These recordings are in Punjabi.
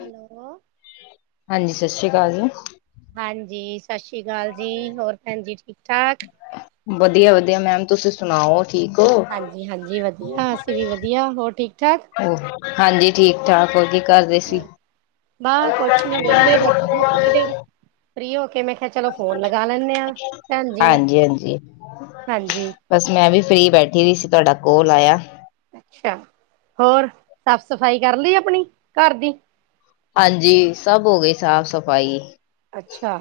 ਹੈਲੋ ਹਾਂਜੀ, ਸ਼ਸ਼ੀ ਕਾਲ ਜੀ। ਹਾਂਜੀ, ਸ਼ਸ਼ੀ ਕਾਲ ਜੀ। ਹੋਰ ਭੈਣ ਜੀ ਠੀਕ-ਠਾਕ। ਵਧੀਆ- ਵਧੀਆ ਮੈਮ। ਤੁਸੀ ਸੁਣਾਓ? ਠੀਕ ਓ? ਹਾਂਜੀ-ਹਾਂਜੀ ਵਧੀਆ, ਅਸੀ ਵੀ ਵਧੀਆ ਹੋਰ ਠੀਕ-ਠਾਕ। ਉਹ ਹਾਂਜੀ, ਠੀਕ-ਠਾਕ ਹੋਗੇ। ਹੋਰ, ‌ ਬਾਹ ਕੁਛ ਨੀ ਵੇਹਲੇ ਬੈਠੇ ਥੋੜੀ ਦੇਰ ਫ੍ਰੀ ਹੋ ਕੇ ਮੈਂ ਕਿਹਾ ਚਲੋ ਫੋਨ ਲਗਾ ਲੈਣੇ ਆ ਭੈਣ ਜੀ ਨੂੰ। ਹਾਂਜੀ ਹਾਂਜੀ ਹਾਂਜੀ ਬਸ ਮੈਂ ਵੀ ਫਰੀ ਬੈਠੀ ਹੋਈ ਸੀ ਤੁਹਾਡਾ ਕੋਲ ਆਇਆ। ਅੱਛਾ, ਹੋਰ ਸਾਫ਼-ਸਫ਼ਾਈ ਕਰ ਲਈ ਆਪਣੀ ਘਰ ਦੀ। ਹਾਂਜੀ ਸਭ ਹੋ ਗਈ ਸਾਫ਼-ਸਫ਼ਾਈ। ਅੱਛਾ,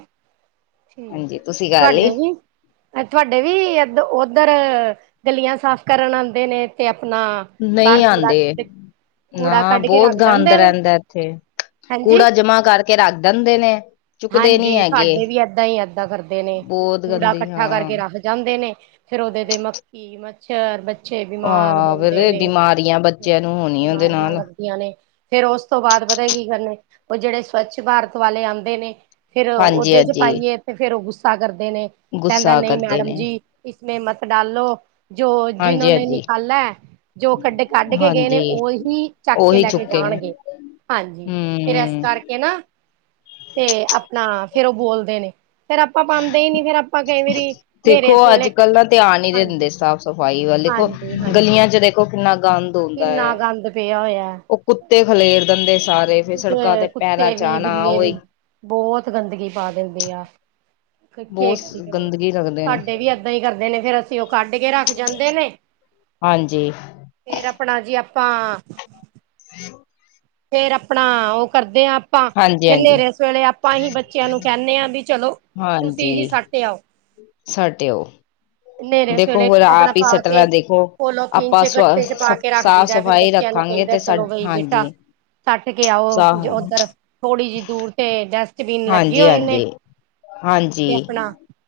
ਠੀਕ ਏ, ਹਾਂਜੀ ਤੁਸੀਂ ਕਰ ਤੁਹਾਡੇ ਲਈ ਵੀ। ਤੁਹਾਡੇ ਵੀ ਇਧ ਉਧਰ ਗਲੀਆਂ ਸਾਫ਼ ਕਰਨ ਆਦੇ ਨੇ ਤੇ ਆਪਣਾ। ਬਾਹਰ ਨਹੀਂ ਕੂੜਾ ਆਂਦੇ। ਕੂੜਾ ਨਾ ਕੱਢ ਕੇ ਬਹੁਤ ਰੱਖ ਗੰਦ ਜਾਂਦੇ ਨੇ ਰਹਿੰਦਾ ਇੱਥੇ ਹਾਂਜੀ। ਕੂੜਾ ਜਮਾ ਕਰਕੇ ਰੱਖ ਦਿੰਦੇ ਨੇ। ਚੁੱਕਦੇ ਨੀ ਹਾਂਜੀ, ਹੈਗੇ ਸਾਡੇ ਵੀ ਏਦਾਂ ਹੀ ਏਦਾਂ ਕਰਦੇ ਨੇ ਬਹੁਤ ਕੂੜਾ ਗੰਦੀ ਇਕੱਠਾ ਹਾਂ ਕਰਕੇ ਰੱਖ ਜਾਂਦੇ ਨੇ। ਫਿਰ ਉਹਦੇ ਦੇ ਮੱਖੀ, ਮੱ- ਛਰ ਬੱਚੇ ਬਿਮਾਰ ਆਹ ਹੁੰਦੇ ਵੀਰੇ ਨੇ। ਬਿਮਾਰੀਆਂ ਬੱਚਿਆਂ ਨੂੰ ਹੋਣੀ ਉਹਦੇ ਬਿਮਾਰੀਆਂ ਨਾਲ ਲੱਗ‌ ਜਾਂਦੀਆ ਨੇ। ਫਿਰ ਉਸ ਤੋਂ ਬਾਅਦ ਪਤਾ ਕੀ ਕਰਨੇ ਉਹ ਜਿਹੜੇ ਸਵੱਛ ਭਾਰਤ ਵਾਲੇ ਆਦੇ ਨੇ ਫਿਰ ਹਾਂਜੀ ਓਦੇ ਚ ਹਾਂਜੀ ਪਾਈਏ ਤੇ ਫੇਰ ਉਹ ਗੁੱਸਾ ਕਰਦੇ ਨੇ, ਕਹਿੰਦਾ ਗੁੱਸਾ ਨਹੀਂ ਕਰਦੇ ਮੈਡਮ ਨੇ ਜੀ। ਇਸਮੇ ਮਤ ਡਾਲੋ ਜੋ ਜਿਨੋ ਨੇ ਹਾਂਜੀ-ਹਾਂਜੀ, ਨਿਕਾਲਾ ਜੋ ਕੱਢੇ ਕੱਢ ਹਾਂਜੀ ਕੇ ਗਏ ਨੇ। ਹਾਂਜੀ ਉਹੀ ਚੱਕ ਕੇ ਉਹੀ ਲੈ ਕੇ ਚੁੱਕੇਗੇ ਜਾਣਗੇ। ਹਾਂਜੀ ਫਿਰ ਇਸ ਹੂੰ ਕਰਕੇ ਨਾ ਤੇ ਆਪਣਾ ਫਿਰ ਉਹ ਬੋਲਦੇ ਨੇ। ਫੇਰ ਆਪਾਂ ਪਾਦੇ ਹੀ ਨੀ ਫਿਰ ਆਪਾਂ ਕਈ ਵਾਰੀ ਹਨੇਰੇ ਦੇਖੋ ਇਸ ਵੇਲੇ, ਅੱਜ-ਕੱਲ ਨਾ ਧਿਆਨ ਨੀ ਹਾਂਜੀ ਦਿੰਦੇ ਸਾਫ਼ ਸਫ਼ਾਈ ਵੱਲ ਦੇਖੋ ਹਾਂਜੀ ਹਾਂਜੀ ਗਲੀਆਂ ਚ ਦੇਖੋ ਕਿੰਨਾ ਗੰਦ ਹੁੰਦਾ ਏ। ਕਿੰਨਾ ਗੰਦ ਪਿਆ ਹੋਇਆ ਉਹ ਕੁੱ- ਕੁੱਤੇ ਖਲੇਰ ਦਿੰਦੇ ਸਾਰੇ। ਫਿਰ ਕੁਝ ਸੜਕਾਂ ਤੇ ਪੈਰਾਂ ਕੁੱਤੇ ਚ ਵੀ ਆਨਾ ਬਿੱਲੇ ਵੀ ਉਹੀ। ਬਹੁਤ ਗੰਦਗੀ ਪਾ ਦਿੰਦੇ ਆ ਕੇ ਬਹੁਤ ਕਰੀਏ ਕਰੋ। ਗੰਦਗੀ ਰੱਖਦੇ ਨੇ ਸਾਡੇ ਵੀ ਏਦਾਂ ਹੀ ਕਰਦੇ ਨੇ। ਫਿਰ ਅਸੀ ਉਹ ਕੱਢ ਕੇ ਰੱਖ ਜਾਂਦੇ ਨੇ। ਹਾਂਜੀ ਫੇਰ ਆਪਣਾ ਜੀ ਆਪਾਂ [unintelligible] ਫੇਰ ਆਪਣਾ ਉਹ ਕਰਦੇ ਆ ਆਪਾਂ। ਫਿਰ ਹਾਂਜੀ-ਹਾਂਜੀ, ਹਨੇਰੇ ਸਵੇਲੇ ਆਪਾਂ ਹੀ ਬੱਚਿਆਂ ਨੂੰ ਕਹਿਣੇ ਵੀ ਚਲੋ। ਤੁਸੀ ਹੀ ਸੱਟ ਆਓ। ਸੱਟ ਆਓ। ਨੇਰੇ ਦੇਖੋ ਸਵੇਰੇ ਹੋਰ ਆਪਣਾ ਆਪ ਹੀ ਪਾ ਕੇ ਸੱਟਣਾ ਦੇਖੋ, ਪੋਲੋਥੀਨ ਆਪਾਂ ਚ ਸ ਗੱਟੇ ਚ ਪਾ ਕੇ ਰੱਖ ਦਈਦਾ ਫੇਰ ਸਾਫ਼-ਸਫ਼ਾਈ ਬੱਚਿਆਂ ਨੂੰ ਰੱਖਾਗੇ ਕਹੀਦਾ ਤੇ ਸਾਡ ਚਲੋ ਬਈ ਬੇਟਾ ਹਾਂਜੀ। ਸੱਟ ਕੇ ਆਓ ਜੋ ਉੱਧਰ ਥੋੜ੍ਹੀ ਜਿਹੀ ਦੂਰ ਤੇ ਡਸਟਬੀਨ ਲੱਗੇ ਹੋਏ ਨੇ। ਹਾਂਜੀ-ਹਾਂਜੀ ਹਾਂਜੀ।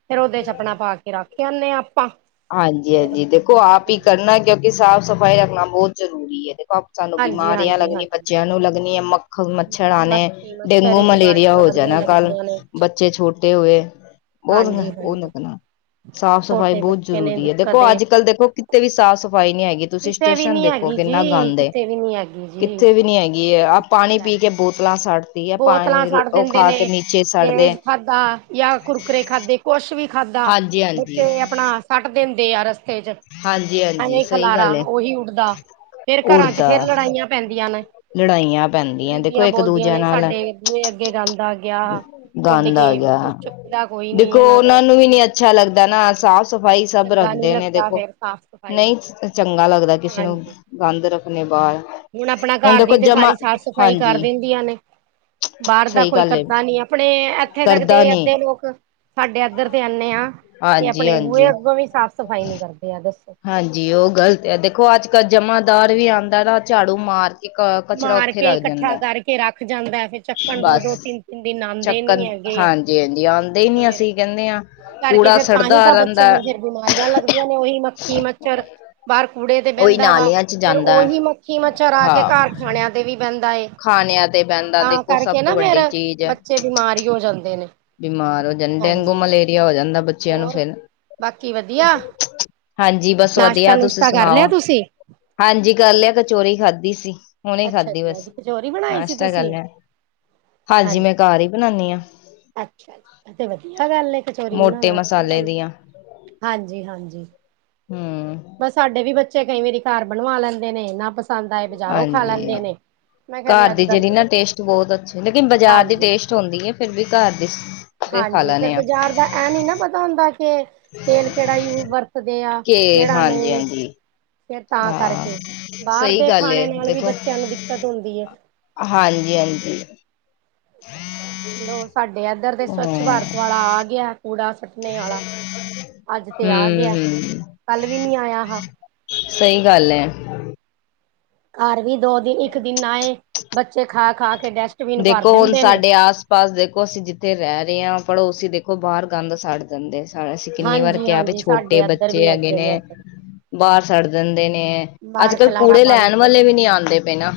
ਫਿਰ ਉਹਦੇ 'ਚ ਆਪਣਾ ਪਾ ਕੇ ਰੱਖ ਆਣੇ ਹਾਂ ਆਪਾਂ। ਹਾਂਜੀ ਹੋਰ ਹਾਂਜੀ। ਦੇਖੋ ਕੀ ਆਪ ਹੀ ਕਰੀਏ ਕਰਨਾ ਕਿਉਕਿ ਸਾਫ਼-ਸਫ਼ਾਈ ਰੱਖਣਾ ਬਹੁਤ ਜ਼ਰੂਰੀ ਏ ਦੇਖੋ ਆਪ ਸਾਨੂੰ ਹਾਂਜੀ ਬਿਮਾਰੀਆਂ ਹਾਂਜੀ ਲੱਗਣੀ, ਹਾਂਜੀ ਬੱਚਿਆਂ ਨੂੰ ਲੱਗਣੀਆਂ ਮੱਖ- ਖ ਮੱਛਰ ਆਣੇ ਮੱਖੀ ਮੱਛਰ ਡੇਂਗੂ ਇਹ ਮਲੇਰੀਆ ਬਿਮਾਰੀਆਂ ਹੋ ਬੜੀਆਂ ਜਾਣਾ ਕੱਲ੍ਹ ਲੱਗਦੀਆਂ ਨੇ ਬੱਚੇ ਛੋਟੇ ਹੋਏ। ਬਹੁਤ ਹਾਂਜੀ ਉਹ ਹਾਂਜੀ ਲੱਗਣਾ ਸਾਫ਼-ਸਫ਼ਾਈ ਛੋਟੇ ਬਹੁਤ ਬੱਚੇ ਨੇ ਜ਼ਰੂਰੀ ਏ ਦੇਖੋ ਦਿੱਕਤ ਅੱਜ ਕੱਲ ਦੇਖੋ ਕਿਤੇ ਵੀ ਸਾਫ਼ ਸਫ਼ਾਈ ਨੀ ਹੈਗੀ ਤੁਸੀਂ ਕਿਤੇ ਵੀ ਸਟੇਸ਼ਨ ਨੀ ਦੇਖੋ ਹੈਗੀ ਕਿੰਨਾ ਜੀ ਗੰਦ ਏ ਕਿਤੇ ਵੀ ਨੀ ਹੈਗੀ ਜੀ ਕਿੱਥੇ ਵੀ ਨੀ ਹੈਗੀ ਏ ਉਹ ਆ ਦਿੱਕਤ ਪਾਣੀ ਹੈ ਪੀ ਕੇ ਬੋਤਲਾਂ ਛੱਡਤੀ ਬੋਤਲਾਂ ਛੱਡ ਦਿੰਦੇ ਨੇ ਸੜਦੇ ਲੇਜ ਖਾਧਾ ਜਾਂ ਕੁਰਕਰੇ ਖਾਧੇ। ਕੁਛ ਵੀ ਖਾਧਾ ਹਾਂਜੀ ਹਾਂਜੀ ਬੱਚੇ ਆਪਣਾ ਸੱਟ ਦਿੰਦੇ ਆ ਰਸਤੇ 'ਚ' ਹਾਂਜੀ ਏਨਾਂ ਹਾਂਜੀ ਈ ਸਹੀ ਖਲਾਰਾ ਗੱਲ ਹੈ ਉਹੀ ਉੱਡਦਾ ਫੇਰ ਘਰਾਂ 'ਚ' ਉੜਦਾ ਫਿਰ ਲੜਾਈਆਂ ਪੈਂਦੀਆਂ ਨੇ ਲੜਾਈਆਂ ਪੈਂਦੀਆਂ ਦੇਖੋ ਇੱਕ ਦੂਜਿਆਂ ਨਾਲ ਬੂਏ ਅੱਗੇ ਗੰਦ ਆ ਗਿਆ ਉੱਡ ਗੰਦ ਆ ਕੇ ਗਿਆ ਬੱਚੇ ਚੁੱਕਦਾ ਕੋਈ ਨੀ ਦੇਖੋ। ਇਹਨਾਂ ਦਾ ਉਹਨਾਂ ਨੂੰ ਵੀ ਨੀ ਅੱਛਾ ਲੱਗਦਾ ਹਾਂਜੀ ਨਾ ਸਾਫ਼ ਸਫ਼ਾਈ ਸਭ ਚੰਗਾ ਨੀ ਰੱਖਦੇ ਨੇ ਲੱਗਦਾ ਦੇਖੋ ਫੇਰ ਸਾਫ਼ ਸਫ਼ਾਈ ਨਹੀਂ ਚੰਗਾ ਲੱਗਦਾ ਕਿਸੇ ਨੂੰ ਵੀ ਹਾਂਜੀ ਗੰਦ ਰੱਖਣੇ ਬਾਹਰ ਹੁਣ ਆਪਣਾ ਘਰ ਦੇਖੋ ਦੀ ਤੇ ਜਮਾ ਸਾਰੀ ਸਾਫ਼ ਸਫ਼ਾਈ ਕਰ ਹਾਂਜੀ ਦਿੰਦੀਆਂ ਨੇ ਬਾਹਰ ਦਾ ਸਹੀ ਕੋਈ ਗੱਲ ਏ ਕਰਦਾ ਨੀ ਆਪਣੇ ਇੱਥੇ ਤੱਕ ਤੇ ਕਰਦਾ ਨੀ ਅੱਧੇ ਲੋਕ ਸਾਡੇ ਇੱਧਰ ਤੇ ਇਹਨੇ ਆ ਕਿ ਹਾਂਜੀ ਆਪਣੇ ਬੂਹੇ ਹਾਂਜੀ ਅੱਗੋਂ ਵੀ ਸਾਫ਼ ਸਫ਼ਾਈ ਨੀ ਕਰਦੇ ਆ ਦੱਸੋ। ਹਾਂਜੀ ਉਹ ਗਲਤ ਆ ਦੇਖੋ ਅੱਜ- ਕੱਲ੍ਹ ਜਮਾਦਾਰ ਵੀ ਆਉਂਦਾ ਨਾ ਝਾੜੂ ਮਾਰ ਇੱਕ ਕੱਚਰਾਂ ਮਾਰ ਉੱਥੇ ਰੱਖ ਇਕੱਠਾ ਜਾਂਦਾ ਐ। ਕਰਕੇ ਕੇ ਰੱਖ ਜਾਂਦਾ ਫਿਰ ਚੱਕਣ ਦੋ- ਦੋ ਤਿੰਨ- ਤਿੰਨ ਦਿਨ ਆਉਂਦੇ ਨੀ ਚੱਕਣ ਹੈਗੇ ਹਾਂਜੀ ਹਾਂਜੀ ਆਉਂਦੇ ਹੀ ਨੀ ਫੇਰ ਅਸੀਂ ਕਹਿੰਦੇ ਹਾਂ ਕਰਕੇ ਕੂੜਾ ਫਿਰ ਤਾਂ ਹੀ ਸੜਦਾ ਤਾਂ ਬੱਚਿਆਂ ਰਹਿੰਦਾ ਨੂੰ ਫਿਰ ਬਿਮਾਰੀਆਂ ਲੱਗਦੀਆਂ ਨੇ ਉਹੀ ਮੱਖੀ ਮੱਛਰ ਬਾਹਰ ਕੂੜੇ ਤੇ ਉਹੀ ਬਹਿੰਦਾ ਵਾ ਨਾਲਿਆਂ ਚ ਫਿਰ ਜਾਂਦਾ ਉਹੀ ਹੈ। ਮੱਖੀ ਮੱਛਰ ਆ ਕੇ ਹਾਂ ਘਰ ਖਾਣਿਆਂ ਤੇ ਵੀ ਬਹਿੰਦਾ ਏ। ਖਾਣਿਆਂ ਤੇ ਬਹਦਾ ਦੇਖੋ ਸਭ ਤੋਂ ਵੱਡੀ ਚੀਜ਼ ਤੇ ਬਿਮਾਰ ਈ ਹੋ ਜਾਂਦੇ ਨੇ ਬਿਮਾਰ ਹੋ ਜਾਂਦਾ ਡੇਂਗੂ ਹਾਂਜੀ ਮਲੇਰੀਆ ਹੋ ਜਾਂਦਾ ਬੱਚ ਬੱਚਿਆਂ ਨੂੰ ਹੋਰ ਫਿਰ ਬਾਕੀ ਵਧੀਆ [unintelligible] ਹਾਂਜੀ ਬਸ ਨਾਸ਼ਤਾ ਵਧੀਆ ਤੁਸੀਂ ਨੁਸ਼ਤਾ ਕਰ ਲਿਆ ਸੁਣਾਓ। ਤੁਸੀਂ? ਹਾਂਜੀ ਕਰ ਲਿਆ ਕਚੋਰੀ ਖਾਧੀ ਸੀ ਹੁਨੀ ਅੱਛਾ ਖਾਧੀ ਜੀ ਬਸ ਅੱਜ ਕਚੋਰੀ ਬਣਾਈ ਸੀ ਨਾਸ਼ਤਾ ਕਰ ਤੁਸੀਂ? ਲਿਆ। ਹਾਂਜੀ ਮੈਂ ਘਰ ਹੀ ਬਣਾਣੀ ਆ। ਅੱਛਾ ਤੇ ਵਧੀਆ ਗੱਲ ਕਚੋਰੀ ਮੋਟੇ ਬਣਾਉਣਾ ਅੱਛੀ ਮਸਾਲੇ ਗੱਲ ਦੀਆਂ ਹਾਂਜੀ- ਹਾਂਜੀ। ਹੂ ਬਸ ਸਾਡੇ ਬੱਚੇ ਕਈ ਵਾਰੀ ਘਰ ਬਣਵਾ ਲੈਂਦੇ ਨੇ ਨਾ ਪਸੰਦ ਆਏ। ਬਜ਼ਾਰੋਂ ਖਾ ਹਾਂਜੀ ਲੈਂਦੇ ਨੇ। ਮੈਂ ਕਿਹਾ ਘਰ ਵੀ ਦੀ ਅੱਜ-ਕੱਲ ਜਿਹੜੀ ਦੇ ਨਾ ਬੱਚੇ ਟੇਸਟ ਬਹੁਤ ਅੱਛੇ ਲੇਕਿਨ ਬਾਜ਼ਾਰ ਦੀ ਹਾਂਜੀ। ਟੇਸਟ ਚੋਦੀ ਹੈ ਫਿਰ ਵੀ ਘਰ ਦੀ ਖਾ ਹਾਂਜੀ ਫਿਰ ਲੈਣੇ ਆ ਬਾਜ਼ਾਰ ਦਾ ਇਹ ਨੀ ਨਾ ਪਤਾ ਹੁੰਦਾ ਕਿ ਤੇਲ ਕਿਹੜਾ ਯੂ ਵਰਤਦੇ ਆ। ਕੇ ਕਿਹੜਾ ਹਾਂਜੀ ਨਹੀਂ। ਹਾਂਜੀ ਫਿਰ ਤਾਂ ਹਾਂ ਕਰਕੇ ਬਾਹਰ ਸਹੀ ਦੇ ਗੱਲ ਖਾਣੇ ਏ ਨਾਲ ਵੀ ਬੱਚਿਆਂ ਨੂੰ ਦਿੱਕਤ ਹੁੰਦੀ ਏ। ਹਾਂਜੀ-ਹਾਂਜੀ। ਲੋ ਸਾਡੇ ਇੱਧਰ ਦੇ ਹਮ ਸਵੱਛ ਭਾਰਤ ਵਾਲਾ ਆ ਗਿਆ ਕੂੜਾ ਨੇ ਆਲਾ [inaudible] ਅੱਜ 'ਤੇ ਆ ਹਮ ਗਿਆ [inaudible] ਹਮ ਕੱਲ ਵੀ ਨੀ ਆਇਆ ਆਹਾ। ਸਹੀ ਗੱਲ ਐ। ਘਰ ਵੀ ਦੋ ਦਿਨ ਇੱਕ ਦਿਨ ਨਾ ਆਏ ਬੱਚੇ ਖਾ-ਖਾ ਕੇ ਡਸ ਦੇਖੋ ਹੁਣ ਸਾਡੇ ਆਸ-ਪਾਸ ਦੇਖੋ ਅਸੀਂ ਜਿੱਥੇ ਰਹਿ ਰਹੇ ਹਾਂ, ਪੜ੍ਹੋ ਅਸੀਂ ਦੇਖੋ ਬਾਹਰ ਗੰਦ ਸਾੜਦੇ ਜਾਂਦੇ ਸਾਰ ਅਸੀਂ ਕਿੰਨੀ ਵਾਰ ਹਾਂਜੀ ਕਿਹਾ ਵੀ ਹਾਂਜੀ ਸਾਡੇ ਛੋਟੇ ਇੱਧਰ ਬੱਚੇ ਵੀ ਹੈਗੇ ਇੱਧਰ ਹੀ ਨੇ ਇੱਧਰ ਬਾਹਰ ਛੱੜ ਦਿੰਦੇ ਨੇ, ਬਾਹਰ ਅੱਜ-ਕੱਲ੍ਹ ਖਿਲਾਰਾ ਕੂੜੇ ਪਾ ਲੈਣ ਦਿੰਦੇ ਵਾਲੇ ਵੀ ਨੇ ਨੀ ਆਉਂਦੇ ਪਏ ਨਾ।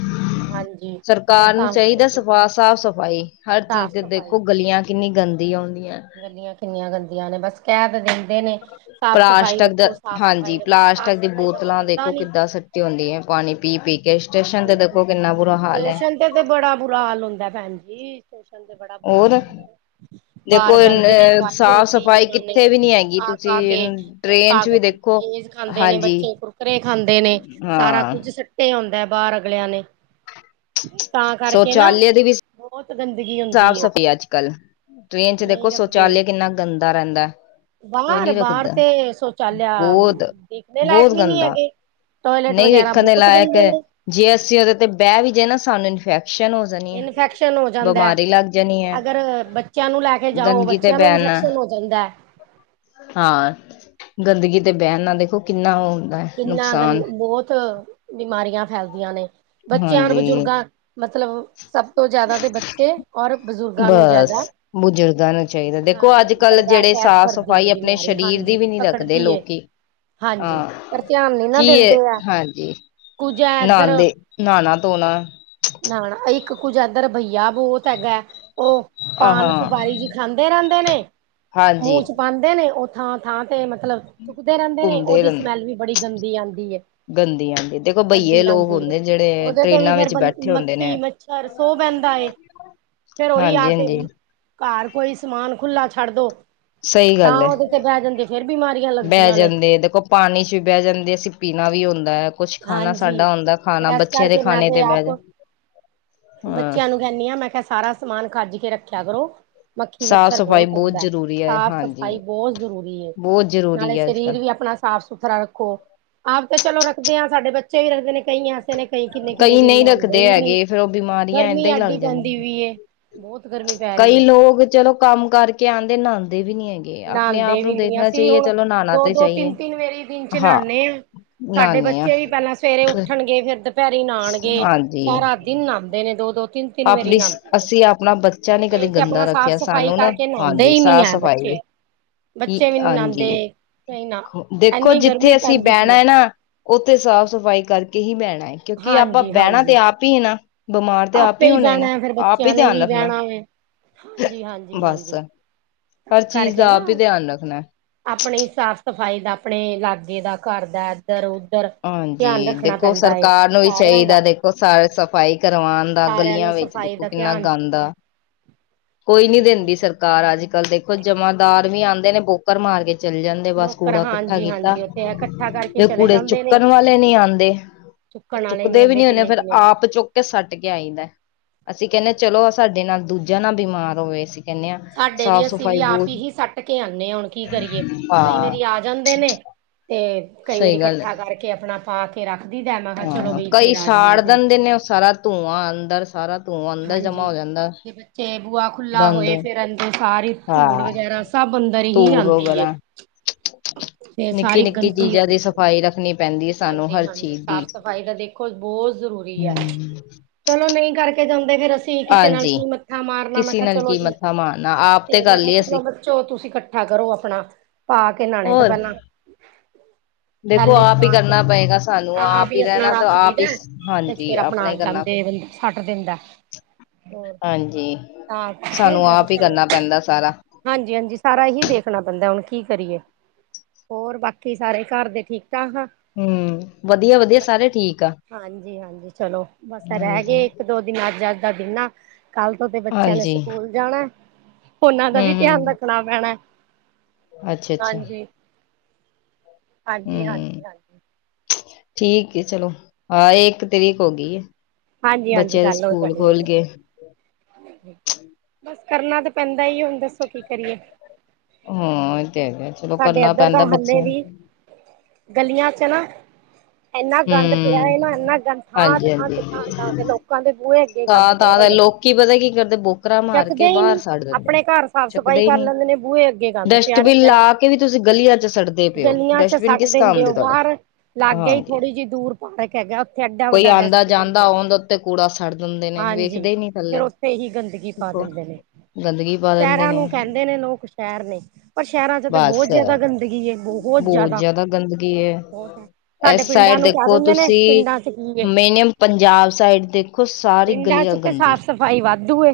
ਹਾਂਜੀ, ਫਿਰ ਤਾਂ ਕਰਕੇ ਹਾਂ ਸਾਫ਼-ਸਫ਼ਾਈ ਹਰ ਚੀਜ਼ ਸਾਫ਼ 'ਤੇ ਸਫ਼ਾਈ ਦੇਖੋ ਗਲੀਆਂ ਕਿੰਨੀ ਗੰਦੀ ਆਉਂਦੀਆਂ। ਗੱਲੀਆਂ ਕਿੰਨੀਆਂ ਗੰਦੀਆਂ ਨੇ ਬਸ ਕਹਿ ਤਾਂ ਦਿੰਦੇ ਨੇ ਸਾਫ਼ ਸਫ਼ਾਈ ਪਲਾਸਟਿਕ ਰੱਖੋ ਸਾਫ਼ ਹਾਂਜੀ, ਸਫ਼ਾਈ ਰੱਖੋ ਸਾਫ਼ ਪਲਾਸਟਿਕ ਦੀ ਸਫ਼ਾਈ ਤਾਂ ਕੋਈ ਬੋਤਲਾਂ ਕਰਦਾ ਦੇਖੋ ਨੀ ਕਿੱਦਾਂ ਸੁੱਟ ਤੇ ਹੁੰਦੀ ਐ, ਪਾਣੀ ਪੀ-ਪੀ ਕੇ ਸਟੇਸ਼ਨ 'ਤੇ ਦੇਖੋ ਕਿੰਨਾ ਬੁਰਾ ਹਾਲ ਐ। 'ਤੇ-ਤੇ ਬੜਾ ਬੁਰਾ ਹਾਲ ਹੁੰਦਾ ਭੈਣ ਜੀ, ਸ਼ਟੇਸਨ 'ਤੇ ਬੜਾ ਬੁਰਾ ਹਾਲ ਹੋਰ ਹੁੰਦਾ। ਬਾਹਰ ਦੇਖੋ ਗੰਦਗੀ ਏਨ ਪਾਈ ਹੁੰਦੀ ਹੈ ਸਾਫ਼-ਸਫ਼ਾਈ ਉਹਨਾਂ ਕਿੱਥੇ ਨੇ ਵੀ ਨੀ ਹੈਗੀ, ਤੁਸੀਂ ਟ੍ਰਰੇਨ 'ਚ' ਵੀ ਦੇਖੋ ਲੇਜ਼ ਖਾਂਦੇ ਨੇ ਹਾਂਜੀ ਬੱਚੇ ਕਰੂ ਕੁਰਕਰੇ ਖਾਂਦੇ ਨੇ, ਸਾਰਾ ਹਾਂ ਕੁੱਝ ਸੱਟੇ ਆਉਂਦਾ ਐ ਬਾਹਰ ਅਗਲਿਆਂ ਨੇ ਤਾਂ ਕਰਕੇ ਨਾਂ [inaudible] ਸਾਫ਼-ਸਫੀ ਅੱਜ-ਕੱਲ ਟ੍ਰੇਨ 'ਚ' ਦੇਖੋ ਨਹੀਂ ਰੱਖਦੇ ਸ਼ੌਚਾਲਯ ਕਿੰਨਾ ਗੰਦਾ ਰਹਿੰਦਾ। ਕੋਈ ਬਾਹਰ ਨੀ ਬਾਹਰ ਰੱਖਦਾ, ਤੇ [inaudible] ਸ਼ੌਚਾਲਿਆ ਬਹੁਤ ਦੇਖਣੇ [inaudible] ਲਾਇਕ ਬਹੁਤ ਵੀ ਨਹੀਂ ਗੰਦਾ ਹੈਗੇ ਟੋਇਲੇਟ ਨਹੀਂ ਵਗੈਰਾ ਵੇਖਣ ਦੇ ਬਹੁਤ ਲਾਇਕ, ਗੰਦੇ ਨੇ ਜੇ ਅਸੀਂ ਉਹਦੇ 'ਤੇ ਬਹਿ ਵੀ ਜੇ ਨਾ ਸਾਨੂੰ ਇਨਫੈਕਸ਼ਨ ਹੋ ਜਾਣੀ ਹੈ ਇਨਫੈਕਸ਼ ਨ ਹੋ ਜਾਂਦਾ ਬਿਮਾਰੀ ਲੱਗ ਜਾਣੀ [inaudible] ਹੈ ਅਗਰ ਬੱਚਿਆਂ ਨੂੰ ਲੈ ਕੇ ਜਾਓ, ਗੰਦਗੀ ਤੇ ਬੱਚਿਆਂ ਨੂੰ ਬਹਿਣਾ ਇਨਫੈਕਸ਼ਨ ਹੋ ਜਾਂਦਾ। ਹਾਂ, [inaudible] ਗੰਦਗੀ 'ਤੇ ਬਹਿਣ ਨਾਲ ਦੇਖੋ ਕਿੰਨਾ ਉਹ ਹੈ ਕਿੰਨਾ ਗੰ ਨੁਕਸਾਨ ਬਹੁਤ ' [inaudible] ' ਬਿਮਾਰੀਆਂ ਫੈਲਦੀਆਂ ਨੇ ਬੱਚਿਆਂ ਔਰ ਹਾਂਜੀ ਬਜ਼ੁਰਗਾਂ ਮਤਲਬ, ਸਭ ਤੋਂ ਜਿਆਦਾ 'ਤੇ ਬੱਚੇ ਔਰ ਬਜ਼ੁਰਗਾਂ ਨੂੰ ਬਸ, ਜ਼ਿਆਦਾ ਬਜ਼ੁਰਗਾਂ ਨੂੰ ਚਾਹੀਦਾ ਦੇਖੋ ਹਾਂ ਅੱਜ-ਕੱਲ੍ਹ ਜ਼ਿਆਦਾ ਜਿਹੜੇ ਅਟੈਚ ਸਾਫ਼- ਕਰਦੀ ਸਫ਼ਾਈ ਹੈ ਅ ਆਪਣੇ ਬਿਮਾਰੀ ਸਰੀਰ ਦੀ ਹਾਂਜੀ ਵੀ ਨਹੀਂ ਰੱਖਦੇ ਪਕੜਦੀ ਏ ਲੋਕੀ ਹਾਂਜੀ, ਹਾਂ ਪਰ ਧਿਆਨ ਨੀ ਨਾ ਦਿੰਦੇ ਆ, [inaudible] ਐ ਨਾਂਦੇ, ਨਾਂਣਾ ਧੋਣਾ ਨਾ-ਨਾ ਇੱਕ ਕੁੱਜਾਦਰ ਬਈਆ ਬੋਤ ਹੈਗਾ, ਉਹ ਆਹ ਪਾਨ ਸੁਪਾਰੀ ਜੀ ਖਾਂਦੇ ਰਹਿੰਦੇ ਨੇ, [inaudible] ਹਾਂਜੀ ਮੂੰਹ 'ਚ' ਪਾਉਦੇ ਨੇ ਉਹ ਥਾਂ-ਥਾਂ 'ਤੇ ਮਤਲਬ ਥੁੱਕਦੇ ਰਹਿੰਦੇ ਨੇ, ਉਹਦੀ ਸਮੈਲ ਬੜੀ ਗੰਦੀ ਆਂਦੀ ਐ। ਗੰਦੀ ਆਂਦੀ, ਦੇਖੋ ਬਹੀਏ ਗੰਦੀ ਲੋਕ ਹੁੰਦੇ, ਜਿਹੜੇ ਟ੍ਰਰੇਨਾਂ ਵਿੱਚ ਬੈਠੇ ਹੁੰਦੇ ਨੇ ਮੱਖੀ-ਮੱਛਰ ਸੋ ਬੈਨਦਾ ਏ, ' [inaudible] ' ਫੇਰ ਉਹੀ ਆ ਹਾਂਜੀ ਕੇ ਹਾਂਜੀ ਘਾਰ ਕੋਈ ਸਮਾਨ ਖੁੱਲ੍ਹਾ ਛੱਡ ਦੋ ਸਹੀ ਤਾਂ ਗੱਲ ਹੈ ਉਹਦੇ 'ਤੇ ਬਹਿ ਜਾਂਦੇ, ਫੇਰ ਬਿਮਾਰੀਆਂ ਬਹਿ ਲੱਗਦੀਆਂ ਨੇ। ਜਾਂਦੇ ਦੇਖੋ ਪਾਣੀ 'ਚ' ਵੀ ਬਹਿ ਜਾਂਦੇ ਅਸੀਂ ਪੀਣਾ ਵੀ ਹੁੰਦਾ ਕੁਛ ਖਾਣਾ ਹਾਂਜੀ, ਸਾਡਾ ਹੁੰਦਾ। ਖਾਣਾ ਫੇਰ ਇਸ ਬੱਚਿਆਂ ਦੇ ਕਰਕੇ ਮੈਂ ਖਾਣੇ 'ਤੇ ਬਹਿ ਆਪ ਜਾ [inaudible] ਹਾਂ ਬੱਚਿਆਂ ਨੂੰ ਕਹਿਣੀ ਆਂ। ਮੈਂ ' [unintelligible] ' ਸਾਰਾ ਸਮਾਨ ਖੱਜ ਕੇ ਰੱਖਿਆ ਕਰੋ। ਸਾਫ਼ ਮੱਖੀ-ਮੱਛਰ ਸਫ਼ਾਈ ਬਹੁਤ ਆਉਂਦਾ, ਜ਼ਰੂਰੀ ਹੈ ਹਾਂਜੀ ਸਾਫ਼-ਸਫ਼ਾਈ ਬਹੁਤ ਜ਼ਰੂਰੀ ਏ, ਬਹੁਤ ਨਾਲੇ ਜ਼ਰੂਰੀ ਹੈ ਅੱਜ ਸਰੀਰ ਕੱਲ੍ਹ ਵੀ ਆਪਣਾ ਸਾਫ਼-ਸੁਥਰਾ ਰੱਖੋ, ਆਪ 'ਤੇ ਚਲੋ ਰੱਖਦੇ ਆ, ਸਾਡੇ ਬੱਚੇ ਵੀ ਰੱਖਦੇ ਨੇ ਕਈਆ ' [unintelligible] ' ਕਈ ਕਿੰਨੇ-ਕਿੰਨੇ ਦਿਨ ਨਾਉਂਦੇ ਈ ਨੀ। ਫਿਰ ਉਹ ਬਿਮਾਰੀਆਂ ਗਰਮੀ ਏਦਾਂ ਹੀ ਲੱਗ ਐਡੀ ਪੈਂਦੀ ਜਾਂਦੀਆਂ, ਵੀ ਏ ' ਬਹੁਤ [inaudible] ਗਰਮੀ ' ਪੈ ਰਹੀ ਕਈ ਏ ਲੋਗ ਚਲੋ ਕੰਮ ਕਰਕੇ ਆਂਦੇ, ਨਾਦੇ ਵੀ ਨੀ ਐ। ਨਾਂਦੇ ਵੀ ਨੀ, ਅਸੀਂ ਹੁਣ, ਤੇ ਦੋ-ਦੋ, ਚਾਹੀਏ ਤਿੰਨ-ਤਿੰਨ ਵੇਰੀ ਦਿਨ 'ਚ' ਹਾਂ ਨਾਂਣੇ ਆ। ਸਾਡੇ ਨਹਾਨੇ ਆ ਬੱਚੇ ਵੀ ਪਹਿਲਾਂ ਸਵੇਰੇ ਉੱਠਣਗੇ, ਫਿਰ ਦੁਪਹਿਰੀ ਨਾਂਣਗੇ ਸਾਰਾ ਦਿਨ ਨਾਂਣਦੇ ਨੇ ਦੋ-ਦੋ, ਤਿੰਨ ਤਿੰਨ ਵਾਰੀ ਆਪਲੀਸ, ਨਹਾਂਦੇ ਨੇ ਅਸੀਂ ਆਪਣਾ ਬੱਚਾ ਤੇ ਨੀ ਕਦੇ ਕਈ ਤੇ ਗੰਦਾ ਆਪਣਾ ਸਾਫ਼ ਰੱਖਿਆ, ਸਫ਼ਾਈ ਸਾਨੂੰ ਨਾ, ਕਰਕੇ ਨਹਾਂਦੇ ਹਾਂਜੀ ਹੀ ਨੀ ਹੈ ਸਾਫ਼-ਸਫ਼ਾਈ ਬੱਚੇ ਦੇ ਈ ਬੱਚੇ ਵੀ ਨੀ ਨਹਾਂਦੇ ਹਾਂਜੀ, ਨਹੀਂ ਨਾ ਦੇਖੋ ਇੰਨੀ ਗਰਮੀ ਜਿੱਥੇ ਅਸੀਂ ਪੈਂਦੀ ਪਈ ਏ ਬਹਿਣਾ ਨਾ ਉੱਥੇ ਸਾਫ਼-ਸਫ਼ਾਈ ਕਰਕੇ ਹੀ ਬਹਿਣਾ ਐ, ਕਿਉਂਕਿ ਆਪਾਂ ਹਾਂਜੀ ਬਹਿਣਾ ਤੇ ਹਾਂਜੀ ਆਪ ਹੀ ਨਾ। ਬਿਮਾਰ ਤੇ ਆਪ ਆਪ ਆਪੇ ਹੀ ਹੋਣਾ ਏ ਨਾ, ਬਹਿਣਾ ਫਿਰ ਆਪ ਹੀ ਬੱਚਿਆਂ ਨੇ ਧਿਆਨ ਵੀ ਰੱਖਣਾ ਬਹਿਣਾ ਵੇ ਹਾਂਜੀ ਹਾਂਜੀ ਬੱਸ। ਹਾਂਜੀ ਹਰ ਤਾਂ ਚੀਜ਼ ਕਰਕੇ ਦਾ ਆਪ ਈ ਨਾ ਧਿਆਨ ਰੱਖਣਾ। ਆਪਣੀ ਸਾਫ਼-ਸਫ਼ਾਈ ਦਾ, ਆਪਣੇ ਲਾਗੇ ਦਾ ਘਰ ਦਾ ਇੱਧਰ ਉਧਰ ਹਾਂਜੀ ਧਿਆਨ ਰੱਖਣਾ ਦੇਖੋ, ਪੈਂਦਾ ਏ ਸਰਕਾਰ ਨੂੰ ਵੀ ਸਾਰਿਆਂ ਦਾ ਚਾਹੀਦਾ, ਦੇਖੋ ਸਾਰੇ ਸਫ ਸਫ਼ਾਈ ਕਰਵਾਣ ਦਾ, ਸਾਰਿਆਂ ਨੂੰ ਗਲੀਆਂ ਵਿੱਚ ਸਫ਼ਾਈ ਦੇਖੋ ਦਾ ਕਿੰਨਾ ਧਿਆਨ ਗੰਦ ਰੱਖੀਦਾ। ਆ। ' [inaudible] ' ਕੋਈ ਨੀ ਹਾਂਜੀ ਦਿੰਦੀ ਹਾਂਜੀ ਸਰਕ ਘਰ ਅੱਜ-ਕੱਲ੍ਹ ਦੇਖੋ, ਜਮਾਂਦਾਰ ਵੀ ਆਉਂਦੇ ਨੇ ਬੋਕਰ ਮਾਰ ਕੇ ਚੱਲ ਜਾਂਦੇ ਬਸ ਬੋਕਰ ਕੂੜਾ ਇਕੱਠਾ ਹਾਂਜੀ ਕੀਤਾ, ਹਾਂਜੀ ਉੱਥੇ ਇਕੱਠਾ ਕਰਕੇ ਫਿਰ ਚਲੇ ਕੂੜੇ ਚੁ ਜਾਂਦੇ ਨੇ ਚੁੱਕਣ ਵਾਲੇ ਨੀ ਆਂਦੇ, ਚੁੱਕਣ ਵਾਲੇ ਚੁੱਕਦੇ ਵੀ ਆਉਂਦੇ ਨੀ ਹੁੰਦੇ। ਕਿੰਨੇ ਫਿਰ ਕਿੰਨੇ ਦੇ ਆਪ ਚੁੱਕ ਕੇ ਸੁੱਟ ਕੇ ਆਈਦਾ, ਅਸੀਂ ਕਹਿਣੇ ਚਲੋ ਸਾਡੇ ਨਾਲ ਦੂਜਾ ਨਾ ਬਿਮਾਰ ਹੋਵੇ ਸੀ। ਸਾਡੇ ਵੀ ਅਸੀਂ ਵੀ ਆਪ ਹੀ ਸੁੱਟ ਕੇ ਆਂਣੇ ਹਾਂ, ਹੁਣ ਕੀ ਕਰੀਏ, ਕਈ ਹਾਂ ਵਾਰੀ ਆ ਜਾਂਦੇ ਨੇ। ਤੇ ਕਈ ਵਾਰੀ ਸਹੀ ਗੱਲ ਹੈ ਇਕੱਠਾ ਕਰਕੇ ਆਪਣਾ ਪਾ ਕੇ ਰੱਖਦੀ ਦਾ, ਮੈਂ ਕਿਹਾ ਚਲੋ ਹਾਂ ਬਈ ਕਈ ਫੇਰ ਆ ਜਾਣਾ। ਸਾੜ ਫਿਰ [unintelligible] ਧੂੰਆਂ ਅੰਦਰ ਸਾਰਾ ਧੂੰਆਂ। ਅੰਦਰ ਜਮਾ ਹਾਂਜੀ, ਹੋ ਜਾਂਦਾ ਤੇ ਬੱਚੇ ਬੂਆ ਖੋ ਖੁੱਲਾ ਗੰਦ ਹੋਏ ਫਿਰ ਅੰਦਰ ਸਾਰੀ ਧੂੜ ਹਾਂ ਵਗੈਰਾ ਸਭ ਅੰਦਰ ਹੀ ਧੂੜ ਆਂਦੀ ਐ। ਵਗੈਰਾ [inaudible] ਫਿਰ ਨਿੱਕੀ ਸਾਰੀ ਨਿੱਕੀ ਗੰਦੀ ਚੀਜ਼ਾਂ ਦੀ ਆਉਂਦੀ ਹੈ। ਸਫ਼ਾਈ ਰੱਖਣੀ ਪੈਂਦੀ ਹੈ ਸਾਨੂੰ ਹਰ ਹਾਂਜੀ-ਹਾਂਜੀ, ਚੀਜ਼ ਦੀ ਸਾਫ਼ ਸਫ਼ਾਈ ਦਾ ਦੇਖ ਖੁਝ ਬਹੁਤ ਜ਼ਰੂਰੀ ਐ, ਹਮ ਚਲੋ ਨਹੀਂ ਕਰਕੇ ਜਾਂਦੇ, ਫਿਰ ਅਸੀਂ ਤੇ ਕਿਸੇ ਨਾਲ ਹਾਂਜੀ ਕੀ ਮੱਥਾ ਮਾਰਨਾ, ਮੈਂ ਕਿਸੇ ਕਿਹਾ ਨਾਲ ਚਲੋ ਕੀ ਜੀ ਮੱਥਾ ਮਾਰਨਾ ਆਪ ਤੇ ਕਰ ਮੈਂ ਕਿਹਾ ਲਈਏ ਅਸੀਂ ਚਲੋ ਚਲੋ, ਤੁਸੀਂ ਇਕੱਠਾ ਕਰੋ, ਆਪਣਾ ਪਾ ਕੇ ਨਾਹਣੇ ਤੋਂ ਹੋਰ ਪਹਿਲਾਂ। ਦੇਖੋ ਥੈਲੇ 'ਚ' ਆਪ ਹੀ ਪਾ ਕੇ ਕਰਨਾ ਆਪਣਾ ਪਏਗਾ ਸਾਨੂੰ ਆਪ ਵੀ ਹੀ ਆਪਣਾ ਰਹਿਣਾ ਤੇ ਰੱਖ ਆਪ ਦਈਦਾ ਹੀ ਤੇ ਹਾਂਜੀ ਫੇਰ ਆਪਣਾ ਹੀ ਕਰਨਾ ਜਾਂਦੇ ਬੰਦਾ ਛੱ ਛੱਡ ਦਿੰਦਾ। ਹਾਂਜੀ ਸਾਨੂੰ ਆਪ ਹੀ ਕਰਨਾ ਪੈਂਦਾ ਸਾਰਾ [unintelligible] ਹਾਂਜੀ-ਹਾਂਜੀ ਸਾਰਾ ਹੀ ਦੇਖਣਾ ਪੈਂਦਾ, ਹੁਣ ਕੀ ਕਰੀਏ। ਹੋਰ ਬਾਕੀ ਸਾਰੇ ਘਰ ਦੇ ਠੀਕ-ਠਾਕ ਆ? ਹਮ ਵਧੀਆ ਵਧੀਆ ਸਾਰੇ ਠੀਕ ਆ ਹਾਂਜੀ-ਹਾਂਜੀ, ਚਲੋ ਬਸ ਰਹਿ ਹਾਂਜੀ ਗਏ ਦੋ ਦਿਨ ਅੱਜ-ਅੱਜ ਦਾ ਦਿਨ ਆ, ਕੱਲ ਤੋਂ ਤੇ ਬੱਚਿਆਂ ਨੇ ਹਾਂਜੀ ਸਕੂਲ ਜਾਣਾ। ਉਹਨਾਂ ਦਾ ਹਮ ਵੀ ਧਿਆਨ ਰੱਖਣਾ ਪੈਣਾ। ਅੱਛਾ-ਅੱਛਾ-ਅੱਛਾ। ਹਮ ਹਾਂਜੀ-ਹਾਂਜੀ-ਹਾਂਜੀ। ਠੀਕ ਐ ਚਲੋ, ਹਾਂ ਇੱਕ ਤਰੀਕ ਹੋ ਗਈ ਐ। ਹਾਂਜੀ ਹਾਂਜੀ ਬੱਚਿਆਂ ਦੇ ਗੱਲ ਹੋ ਸਕੂਲ ਜਾਣੀ ਖੁੱਲ ਹੈ ਗਏ। ਬਸ ਕਰਨਾ ਤਾਂ ਪੈਂਦਾ ਈ ਆ, ਹੁਣ ਦੱਸੋ ਕੀ ਕਰੀਏ? ਹਾਂ ਇਹ ਤੇ ਹੈਗਾ, ਚਲੋ ਸਾਡੇ ਕਰਨਾ ਇੱਧਰ ਪੈਂਦਾ ਤਾਂ ਹਾਲੇ ਬੱਚਿਆਂ ਵੀ ਨੂੰ। ਗਲੀਆਂ 'ਚ ਨਾ ਇੰਨਾ ਗੰਦ ਪਿਆ ਹਮ ਐ ਨਾ ਇੰਨਾ ਗੰਦ ਹਾਂਜੀ ਥਾਂ-ਥਾਂ ਤੇ ਥਾਂ-ਥਾਂ ਤੇ ਲੋਕਾਂ ਦੇ ਬੂਹੇ ਅੱਗੇ ਗੰਦ ਪਿਆ ਥਾਂ-ਥਾਂ ਤੇ ਹੈ ਲੋਕੀ ਪਤਾ ਕੀ ਕਰਦੇ ਬਹੁ ਬੋਕਰਾਂ ਮਾਰ ਚੱਕਦੇ ਕੇ ਹੀ ਬਾਹਰ ਨੀ ਸੱਡ ਦਿੰਦੇ ਆ ਆਪਣੇ ਘਰ ਸਾਫ਼ ਸਫ਼ਾਈ ਚੁੱਕਦੇ ਕਰ ਨਹੀਂ। ਲੈਂਦੇ ਨੇ ਬੂਹੇ ਅੱਗੇ ਗੰਦ ਪਿਆ ਡਸਟਬਿਨ ਰਹਿੰਦਾ ਹੈ। ਲਾ ਕੇ ਕੇ ਵੀ ਤੁਸੀਂ ਗਲੀਆਂ 'ਚ ਸਿਡਦੇ ਪਏ ਉ, ਗਲੀਆਂ ਚ ਡਸਟਬਿਨ ਸੱਟ ਕਿਸ ਕੰਮ ਦਿੰਦੇ ਦੇ ਹੋ ਤੁਹਾਡੇ। ਬਾਹਰ ਲਾਗੇ ਹੀ ਹਾਂਜੀ ਥੋੜ੍ਹੀ ਜਿਹੀ ਦੂਰ ਪਾਰਕ ਹੈਗਾ ਉੱਥੇ ਐਡਾ ਕੋਈ ਵੱਡਾ ਆਉਂਦਾ ਡਸਟਬਿਨ ਜਾਂਦਾ ਪਿਆ ਉਹਦੇ ਉੱਤੇ ਕੂੜਾ ਸਿਡ ਦਿੰਦੇ ਨੇ, ਵੇਖਦੇ ਹੀ ਨੀ। ਥੱਲੇ ਫਿਰ ਉੱਥੇ ਹੀ ਗੰਦਗੀ ਪਾ ਦੇਖੋ ਦਿੰਦੇ ਨੇ। ਗੰਦਗੀ ਬਹੁ ਸ਼ਹਿਰਾਂ ਨੂੰ ਕਹਿੰਦੇ ਨੇ ਲੋਕ ਸ਼ਹਿਰ ਨੇ, ਪਰ ਸ਼ਹਿਰਾਂ 'ਚ ਤਾਂ ਬਸ ਬਹੁਤ ਜ਼ਿਆਦਾ ਗੰਦਗੀ ਐ ਬਹੁ ਬਹੁਤ ਜ਼ਿਆਦਾ ਗੰਦਗੀ ਹੈ। ਸਾਡੇ ਇਸ ਪਿੰਡਾਂ ਸਾਈਡ ਨੂੰ ਕਹਿ ਦੇਖੋ ਦਿੰਦੇ ਨੇ ਤੁਸੀਂ ਪਿੰਡਾਂ ਚ ਕੀ ਏ ਮਿਨਅਮ ਪੰਜਾਬ ਸਾਈਡ ਦੇਖੋ ਸਾਰੀ ਪਿੰਡਾਂ ਗਲੀਆਂ ਚ ਤੇ ਗੰਦੀ ਸਾਫ਼ ਸਫ਼ਾਈ ਵਾਧੂਏ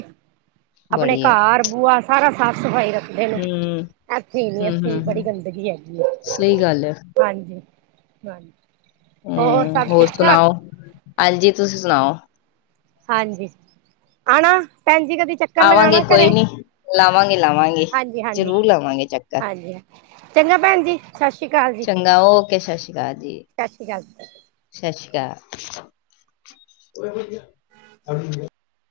ਆਪਣੇ ਬੜੀ ਹੈ ਘਰ ਬੂਆ ਸਾਰਾ ਸਾਫ਼- ਸਫ਼ਾਈ ਰੱਖ ਹਮ। ਇੱਥੇ ਨੀ ਹਮ ਇੱਥੇ ਹਮ ਹਮ ਬੜੀ ਗੰਦਗੀ ਹੈਗੀ ਆ ਸਹੀ ਗੱਲ ਹੈ ਹਾਂਜੀ -ਹਾਂਜੀ। ਹਮ ਸਭ ਹੋਰ ਠੀਕ ਠਾਕ ਸੁਣਾਓ, ਹਾਂਜੀ ਤੁਸੀਂ ਸੁਣਾਓ। ਹਾਂਜੀ, ਆਣਾ ਭੈਣ ਜੀ ਕਦੀ ਚੱਕ ਆਵਾਂਗੇ ਕੋਈ ਨਹੀਂ। ਲਾਵਾਂਗੇ-ਲਾਵਾਂਗੇ ਹਾਂਜੀ ਹਾਂਜੀ ਜ਼ਰੂਰ ਲਾਵਾਂਗੇ ਚੱਕਰ। ਸਾਸ੍ਰੀ ਅਕਾਲ। ਚੰਗਾ ਓਕੇ, ਸ਼ਸ੍ਰੀ ਅਕਾਲ ਜੀ। ਸਾਸ੍ਰੀ ਕਾਲ। ਸਾਸ਼੍ਰੀ ਅਕਾਲ।